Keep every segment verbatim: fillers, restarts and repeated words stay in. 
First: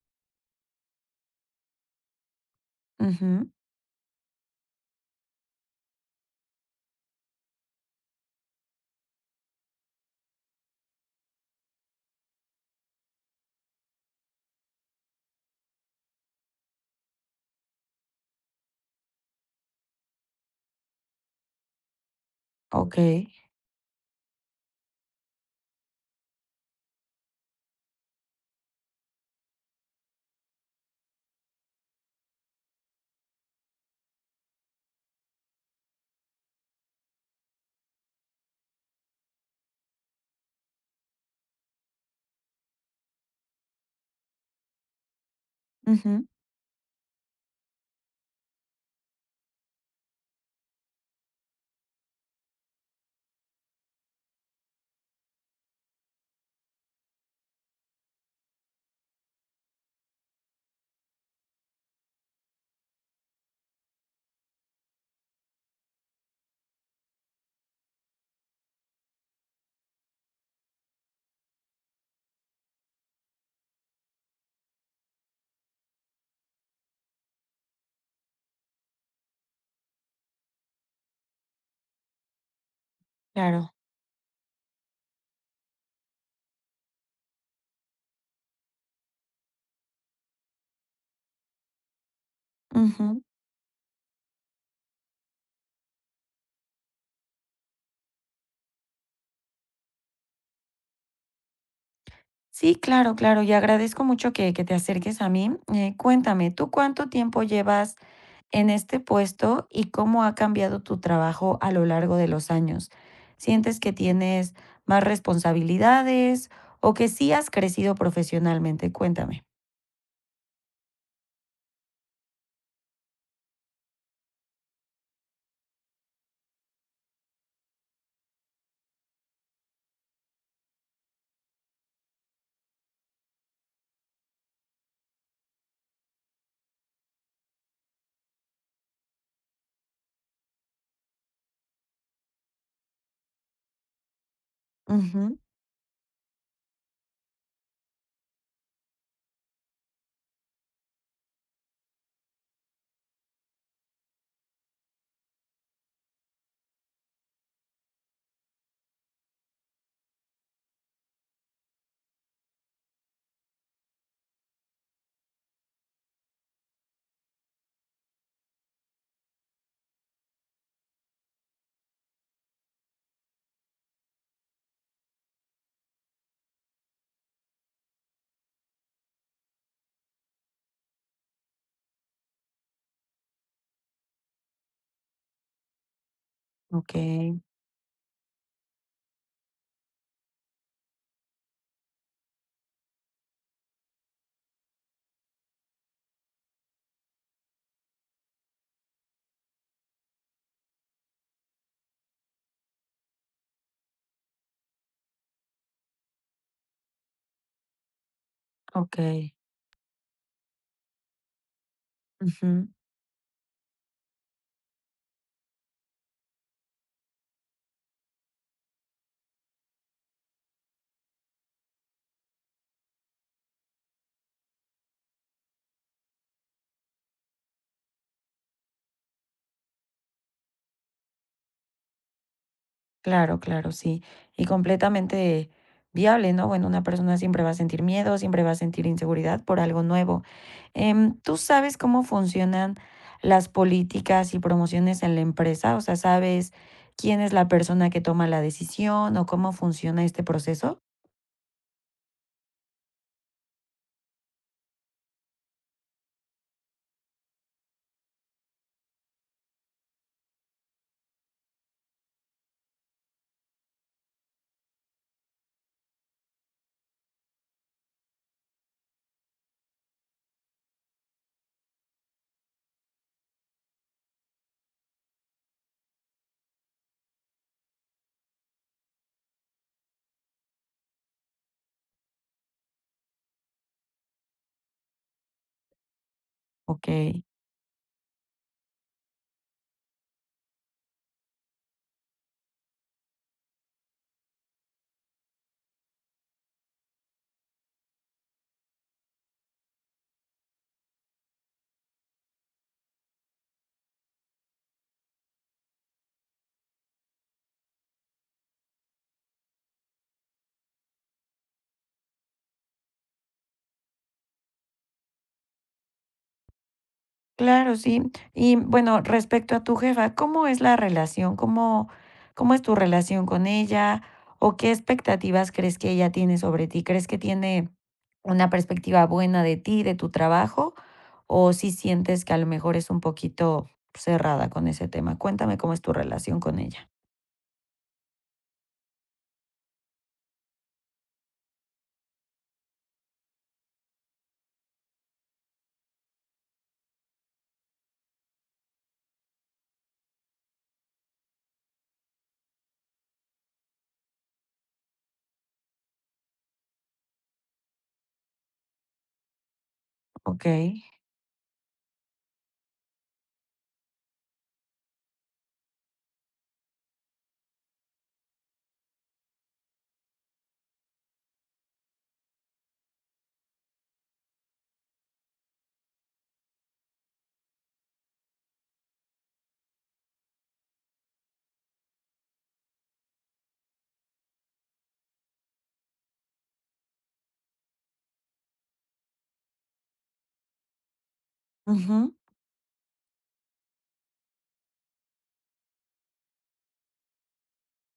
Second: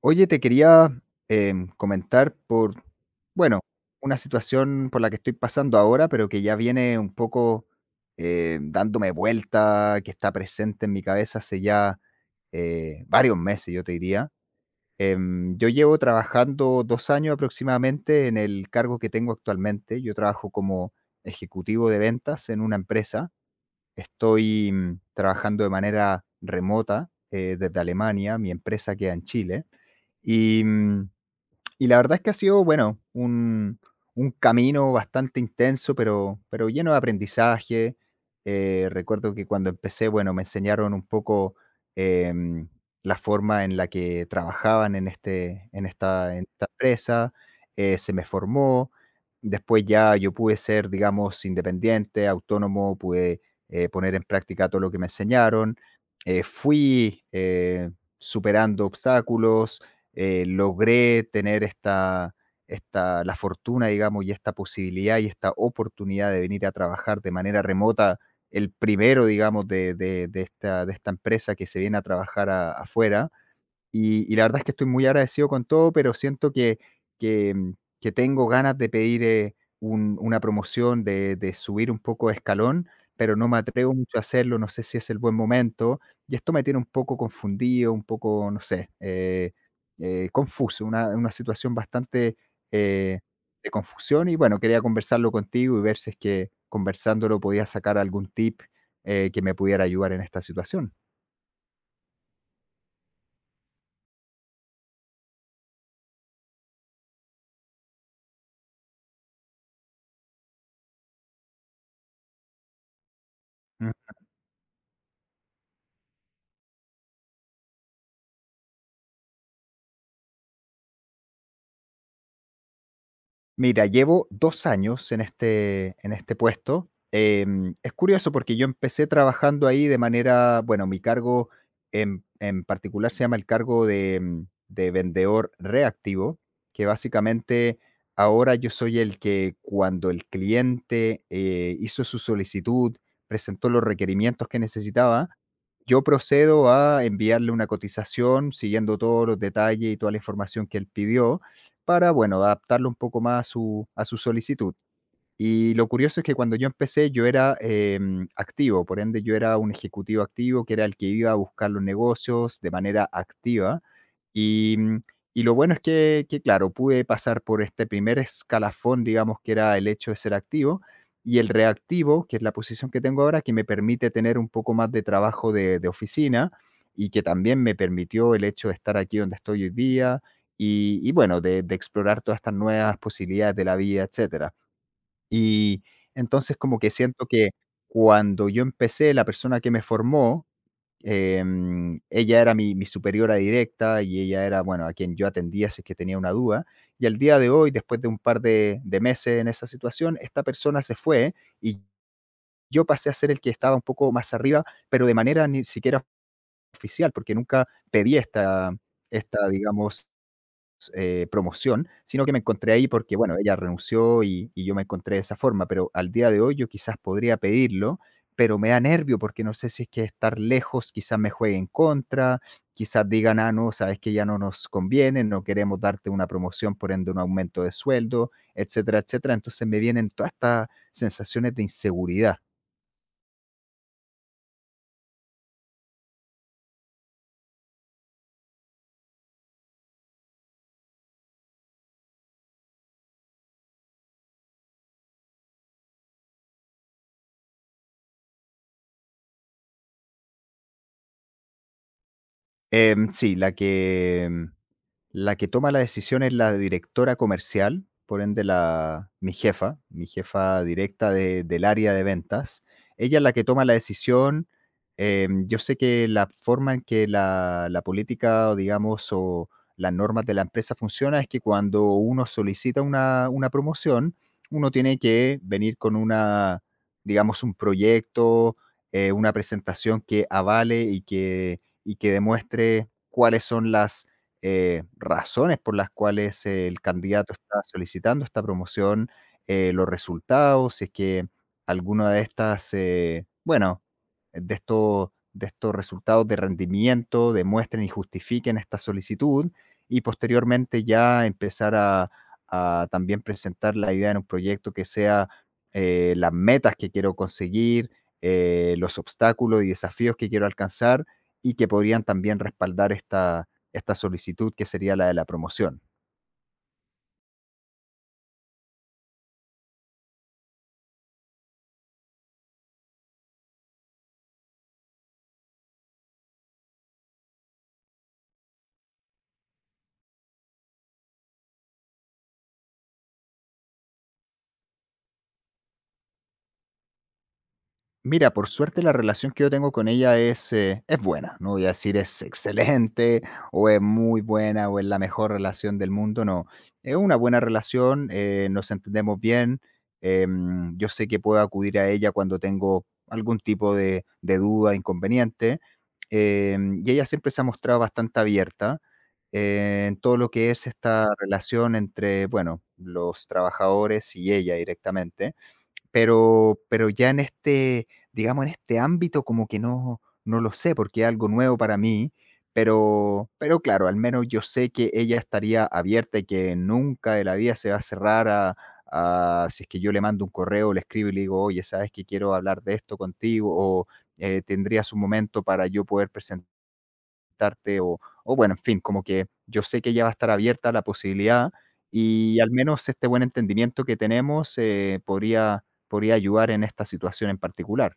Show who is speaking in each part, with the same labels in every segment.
Speaker 1: Oye, te quería em, comentar por,
Speaker 2: Ujú,
Speaker 1: bueno, una situación por la que estoy pasando ahora, pero que ya viene un poco eh, dándome vuelta, que está presente en mi cabeza hace ya eh, varios meses, yo te diría. Em, yo llevo trabajando dos años aproximadamente en el cargo que tengo actualmente. Yo trabajo como ejecutivo de ventas en una empresa.
Speaker 2: okey.
Speaker 1: Estoy mm, trabajando de manera remota eh, desde Alemania. Mi empresa queda en Chile. Y, mm, y la verdad es que ha sido, bueno, un, un camino bastante intenso, pero, pero lleno de aprendizaje. Eh, recuerdo que cuando empecé, bueno, me enseñaron un poco em, la forma en la que trabajaban en, este, en,
Speaker 2: Ujú,
Speaker 1: esta, en esta empresa, eh, se me formó, después ya yo pude ser, digamos, independiente, autónomo, pude eh, poner en práctica todo lo que me enseñaron, eh, fui eh, superando obstáculos, eh, logré tener esta, esta, la fortuna, digamos, y esta posibilidad y esta oportunidad de venir a trabajar de manera remota, el primero, digamos, de, de- de esta, de esta empresa que se viene a trabajar a- afuera y, y la verdad es que estoy muy agradecido con todo, pero siento que, que, mm, que tengo ganas de pedir eh, un- una promoción, de, de subir un poco de escalón, pero no me
Speaker 2: claro.
Speaker 1: atrevo mucho a hacerlo, no sé si es el buen momento. Y esto me tiene un poco confundido, un poco, no sé, eh, eh, confuso, una, una situación bastante
Speaker 2: Ujú.
Speaker 1: eh, de confusión. Y bueno, quería conversarlo contigo y ver si es que conversándolo podía sacar algún tip eh, que me pudiera ayudar en esta situación.
Speaker 2: Sí, claro, claro, y agradezco mucho que que te acerques a mí. Eh, cuéntame, ¿tú cuánto tiempo llevas en este puesto y cómo ha cambiado tu trabajo a lo largo de los años? ¿Sientes que tienes más responsabilidades o que sí has crecido profesionalmente? Cuéntame.
Speaker 1: Mira, llevo dos años en este en este puesto. Em, es curioso porque yo empecé trabajando ahí de manera bueno, mi cargo en en particular se llama el cargo de, mm, de vendedor reactivo, que básicamente ahora yo soy el que cuando el cliente, eh, hizo su solicitud, presentó los requerimientos que necesitaba,
Speaker 2: Ujú,
Speaker 1: yo procedo a enviarle una cotización siguiendo todos los detalles y toda la información que él pidió para, bueno, adaptarlo un poco más a su a su solicitud. Y lo curioso es que cuando yo empecé yo era em, activo, por ende yo era un ejecutivo activo, que era el que iba a buscar los negocios de manera activa. Y, mm, y lo bueno es que, que, claro, pude pasar por este primer escalafón, digamos, que era el hecho de ser activo, y el reactivo, que es la posición que tengo ahora, que me permite tener un poco más de trabajo de, de oficina y que también me permitió el hecho de estar aquí donde estoy hoy día y, y bueno, de, de explorar todas estas nuevas posibilidades de la vida, etcétera. Y entonces como que siento
Speaker 2: okey,
Speaker 1: que cuando yo empecé, la persona que me formó, em, ella era mi mi superiora directa y ella era, bueno, a quien yo atendía si es que tenía una duda. Y al día de hoy, después de un par de de meses en esa situación, esta persona se fue y yo pasé a ser el que estaba un poco más arriba, pero de manera ni siquiera oficial, porque nunca pedí esta
Speaker 2: okey.
Speaker 1: esta, digamos, eh, promoción, sino que me
Speaker 2: Ujú.
Speaker 1: encontré ahí porque, bueno, ella renunció y, y yo me encontré de esa forma, pero al día de hoy yo quizás podría pedirlo, pero me da nervio porque no sé si es que estar lejos quizás me juegue en contra, quizás digan, ah, no, sabes que ya no nos conviene, no queremos darte una promoción, por ende un aumento de sueldo, etcétera, etcétera. Entonces me vienen todas estas sensaciones de inseguridad.
Speaker 2: Claro, claro, sí. Y completamente viable, ¿no? Bueno, una persona siempre va a sentir miedo, siempre va a sentir inseguridad por algo nuevo. Em, ¿tú sabes cómo funcionan las políticas y promociones en la empresa? O sea, ¿sabes quién es la persona que toma la decisión o cómo funciona este proceso?
Speaker 1: Em, sí, la que, la que toma la decisión es la directora comercial, por ende la mi jefa, mi jefa, directa de del área de ventas. Ella es la que toma la decisión. Em, yo sé que la forma en que la la política, o digamos, o las normas de la empresa funciona, es que cuando uno solicita una una promoción, uno tiene que venir con una, digamos, un proyecto, eh, una presentación que avale y que y que demuestre cuáles son las eh, razones por las cuales el
Speaker 2: Ok.
Speaker 1: candidato está solicitando esta promoción, eh, los resultados, si es que alguno de estas, eh, bueno, de estos, de estos resultados de rendimiento demuestren y justifiquen esta solicitud y posteriormente ya empezar a, a también presentar la idea en un proyecto que sea eh, las metas que quiero conseguir, eh, los obstáculos y desafíos que quiero alcanzar y que podrían también respaldar esta, esta solicitud que sería la de la promoción.
Speaker 2: Claro, sí. Y bueno, respecto a tu jefa, ¿cómo es la relación? ¿Cómo, cómo es tu relación con ella? ¿O qué expectativas crees que ella tiene sobre ti? ¿Crees que tiene una perspectiva buena de ti, de tu trabajo? ¿O si sientes que a lo mejor es un poquito cerrada con ese tema? Cuéntame cómo es tu relación con ella.
Speaker 1: Mira, por suerte la relación que yo tengo con ella es, eh, es buena, no voy a decir es excelente o es muy buena o es la mejor relación del mundo, no. Es una buena relación, eh, nos entendemos bien, em, yo sé que puedo acudir a ella cuando tengo algún tipo de, de duda, inconveniente, em, y ella siempre se ha mostrado bastante abierta eh, en todo lo
Speaker 2: Ok.
Speaker 1: que es esta relación entre, bueno, los trabajadores y ella directamente. Pero pero ya en este, digamos, en este ámbito como que no no lo sé, porque es algo nuevo para mí, pero pero claro, al menos yo sé que ella estaría abierta y que nunca de la vida se va a cerrar a a si es que yo le mando un correo, le escribo y le digo: "Oye, ¿sabes que quiero hablar de esto contigo?", o, eh, "¿Tendrías un momento para yo poder presen" invitarte o o bueno, en fin, como que yo sé que ella va a estar abierta a la posibilidad
Speaker 2: Ujú.
Speaker 1: y al menos este buen entendimiento que tenemos, eh, podría podría ayudar en esta situación en particular.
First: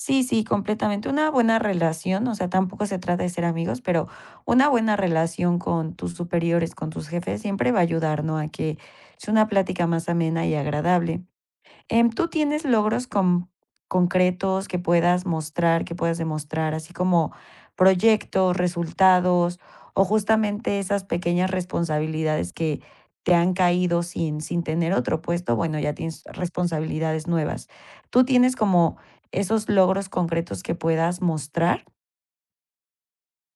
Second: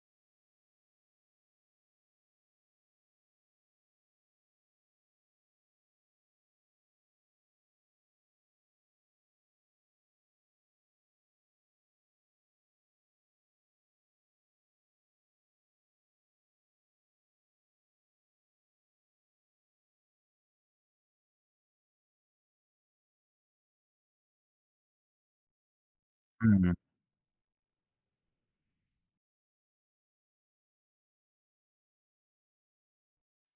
Speaker 2: Sí, sí, completamente. Una buena relación, o sea, tampoco se trata de ser amigos, pero una buena relación con tus superiores, con tus jefes, siempre va a ayudar, ¿no? A que sea una plática más amena y agradable. Em, ¿tú tienes logros con- concretos que puedas mostrar, que puedas demostrar, así como proyectos, resultados o justamente esas pequeñas responsabilidades que te han caído sin, sin tener otro puesto? Bueno, ya tienes
Speaker 1: Mm.
Speaker 2: responsabilidades nuevas. ¿Tú tienes como esos logros concretos que puedas mostrar?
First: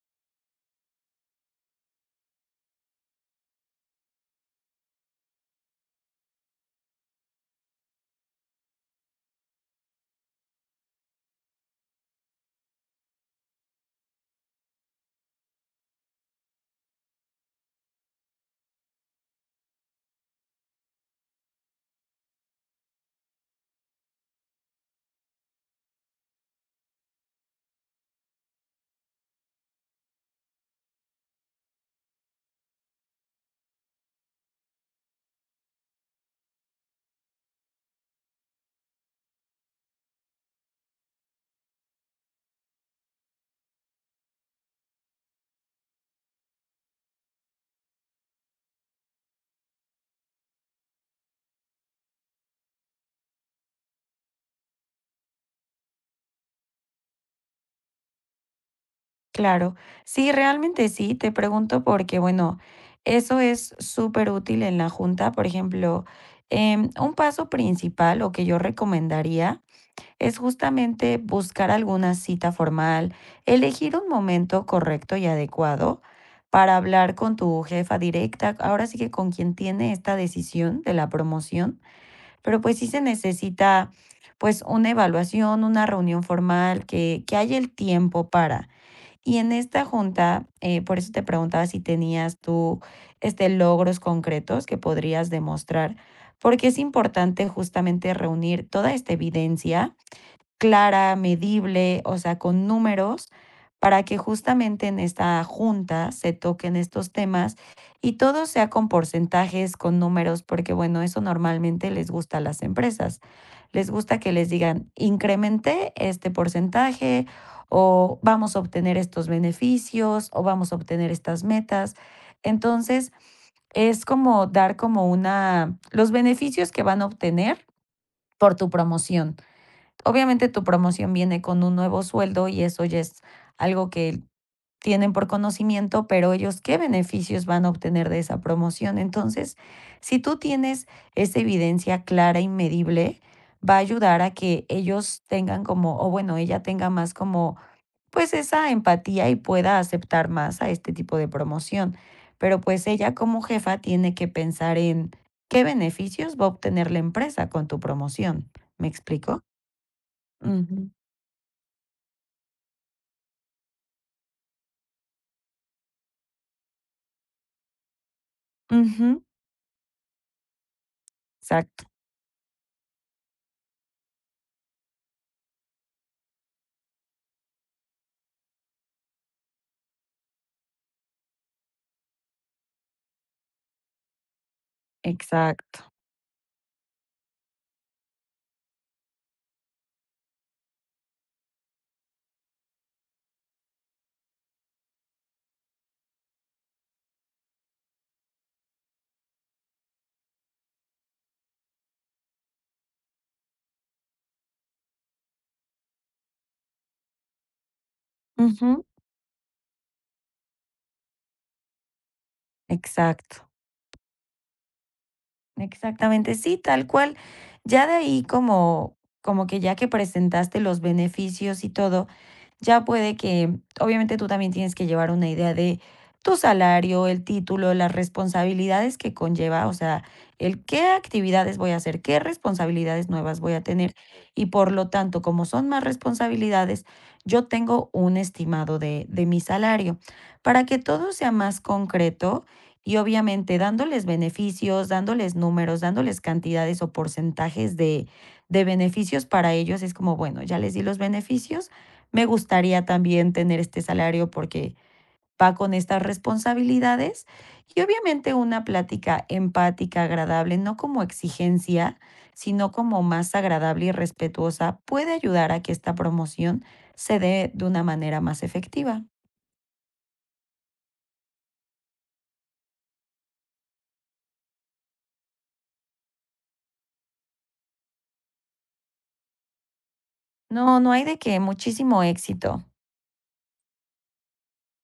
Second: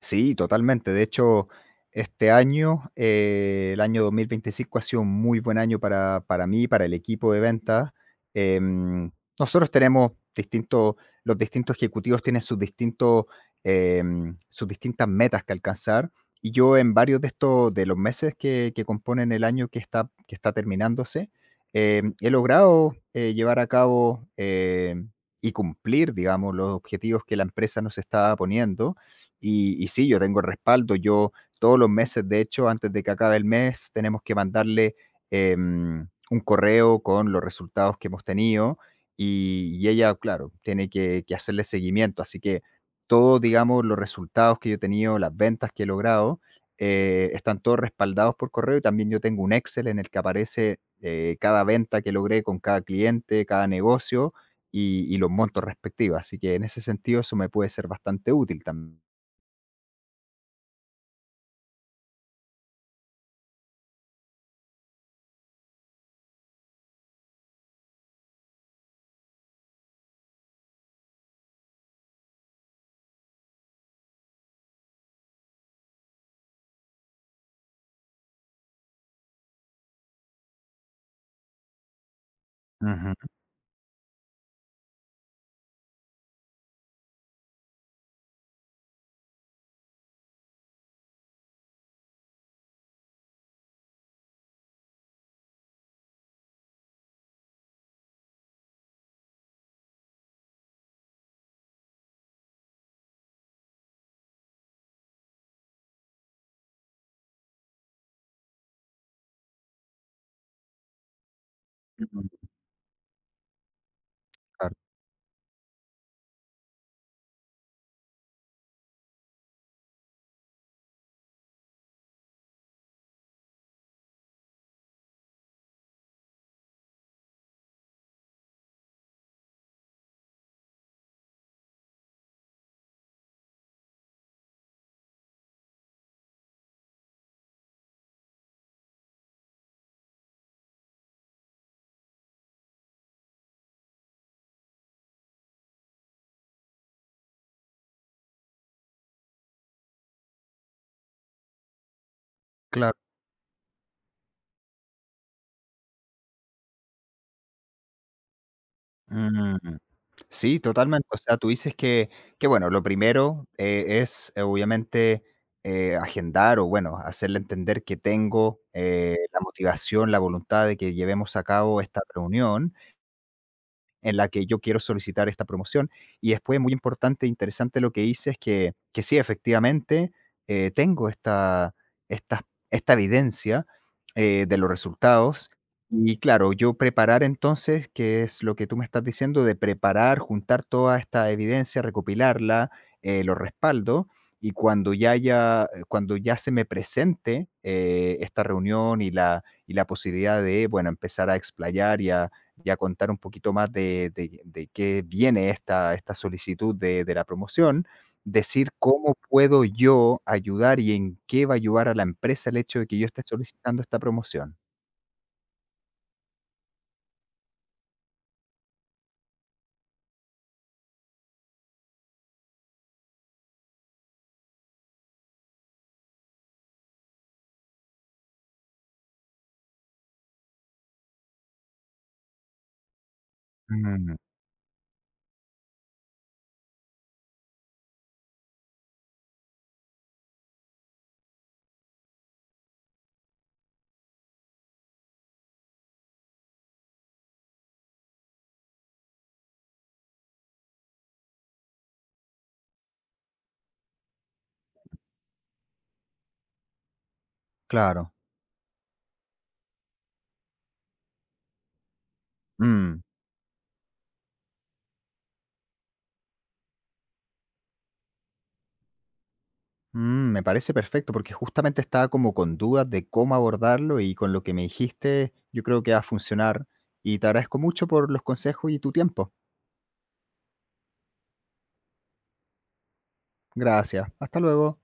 Speaker 1: Sí, totalmente. De hecho, este año, eh, el año dos mil veinticinco, ha sido un muy buen año para, para mí, para el equipo de ventas. Em, Nosotros tenemos distintos, los distintos ejecutivos tienen sus distintos, em, sus distintas metas que alcanzar. Y yo en varios de estos, de los meses que, que componen el año que está, que está terminándose, em, he logrado eh, llevar a cabo em, y cumplir, digamos, los objetivos que la empresa nos estaba poniendo y, y sí, yo tengo el respaldo. Yo todos los meses, de hecho, antes de que acabe el mes, tenemos que mandarle eh, un correo con los resultados que hemos tenido y, y ella, claro, tiene que, que hacerle seguimiento. Así que todos, digamos, los resultados que yo he tenido, las ventas que he logrado, eh, están todos respaldados por correo y también yo tengo un Excel en el que aparece eh, cada venta que logré con cada cliente, cada negocio y, y los montos respectivos. Así que en ese sentido eso me puede ser bastante útil también.
Speaker 2: Claro. Sí, realmente sí. Te pregunto porque, bueno, eso es súper útil en la junta. Por ejemplo, em, un paso principal o que yo recomendaría es justamente buscar alguna cita formal, elegir un momento correcto y adecuado para hablar con tu jefa directa, ahora sí que con quien tiene esta decisión de la promoción, pero pues sí se
Speaker 1: Ujú,
Speaker 2: necesita pues una evaluación, una reunión formal, que, que haya el tiempo para. Y en esta junta, eh, por eso te preguntaba si tenías tú este, logros concretos que podrías demostrar, porque es importante justamente reunir toda esta evidencia clara, medible, o sea, con números, para que justamente en esta junta se toquen estos temas y todo sea con porcentajes, con números, porque bueno, eso normalmente les gusta a
Speaker 1: ujú,
Speaker 2: las empresas les gusta que les
Speaker 1: claro,
Speaker 2: digan, incrementé este porcentaje o vamos a obtener estos beneficios o vamos a obtener estas metas. Entonces, es como dar como una, los beneficios que van a obtener por tu promoción. Obviamente tu promoción viene con un nuevo sueldo y eso ya es algo que tienen por conocimiento, pero ellos qué beneficios van a obtener de esa promoción. Entonces, si tú tienes esa evidencia clara y medible, va a ayudar a que ellos tengan como, o bueno, ella tenga más como, pues esa empatía y pueda aceptar más a este tipo de promoción. Pero pues
Speaker 1: claro.
Speaker 2: ella como jefa tiene que pensar en qué beneficios va a obtener la empresa con tu promoción. ¿Me explico?
Speaker 1: Mm, sí,
Speaker 2: Ujú,
Speaker 1: totalmente. O sea, tú dices que que, bueno, lo primero, eh, es, eh, obviamente, eh, agendar o, bueno, hacerle entender que tengo, eh,
Speaker 2: ujú,
Speaker 1: la motivación, la voluntad de que llevemos a cabo
Speaker 2: exacto,
Speaker 1: esta reunión en la que yo quiero solicitar esta promoción. Y después, muy importante e interesante lo que hice es que, que sí, efectivamente, eh, tengo esta, esta, esta evidencia eh, de los resultados.
Speaker 2: exacto,
Speaker 1: Y claro, yo preparar entonces, que es lo que tú me estás diciendo, de preparar, juntar toda esta evidencia, recopilarla, eh, lo respaldo, y cuando ya, haya- eh, cuando ya se me presente eh, esta reunión y la, y la posibilidad de, bueno, empezar a explayar ya contar un poquito más de, de- de qué viene esta, esta solicitud de, de la promoción, decir
Speaker 2: ujú,
Speaker 1: cómo puedo yo ayudar y en qué va a ayudar a la empresa el hecho de que yo esté
Speaker 2: exacto.
Speaker 1: solicitando esta promoción.
Speaker 2: Exactamente, sí, tal cual. Ya de ahí como como que ya que presentaste los beneficios y todo, ya puede que, obviamente tú también tienes que llevar una idea de tu salario, el título, las responsabilidades que conlleva, o sea, el qué actividades voy a hacer, qué responsabilidades nuevas voy a tener
Speaker 1: Mm,
Speaker 2: y por lo tanto, como son más responsabilidades, yo tengo un estimado de, de mi salario para que todo sea más concreto y obviamente dándoles beneficios, dándoles números, dándoles cantidades o porcentajes de, de beneficios para ellos, es como, bueno, ya les di los beneficios, me gustaría también tener este salario porque va con estas responsabilidades y
Speaker 1: claro.
Speaker 2: obviamente una plática empática, agradable, no como exigencia, sino
Speaker 1: Mm,
Speaker 2: como más agradable y respetuosa, puede ayudar a que esta promoción se dé de una manera más efectiva.
Speaker 1: mm, Me parece perfecto porque justamente estaba como con dudas de cómo abordarlo y con lo que me dijiste yo creo que va a funcionar y te agradezco mucho por los consejos y tu tiempo.
Speaker 2: No, no hay de qué, muchísimo éxito.
Speaker 1: Gracias. Hasta luego.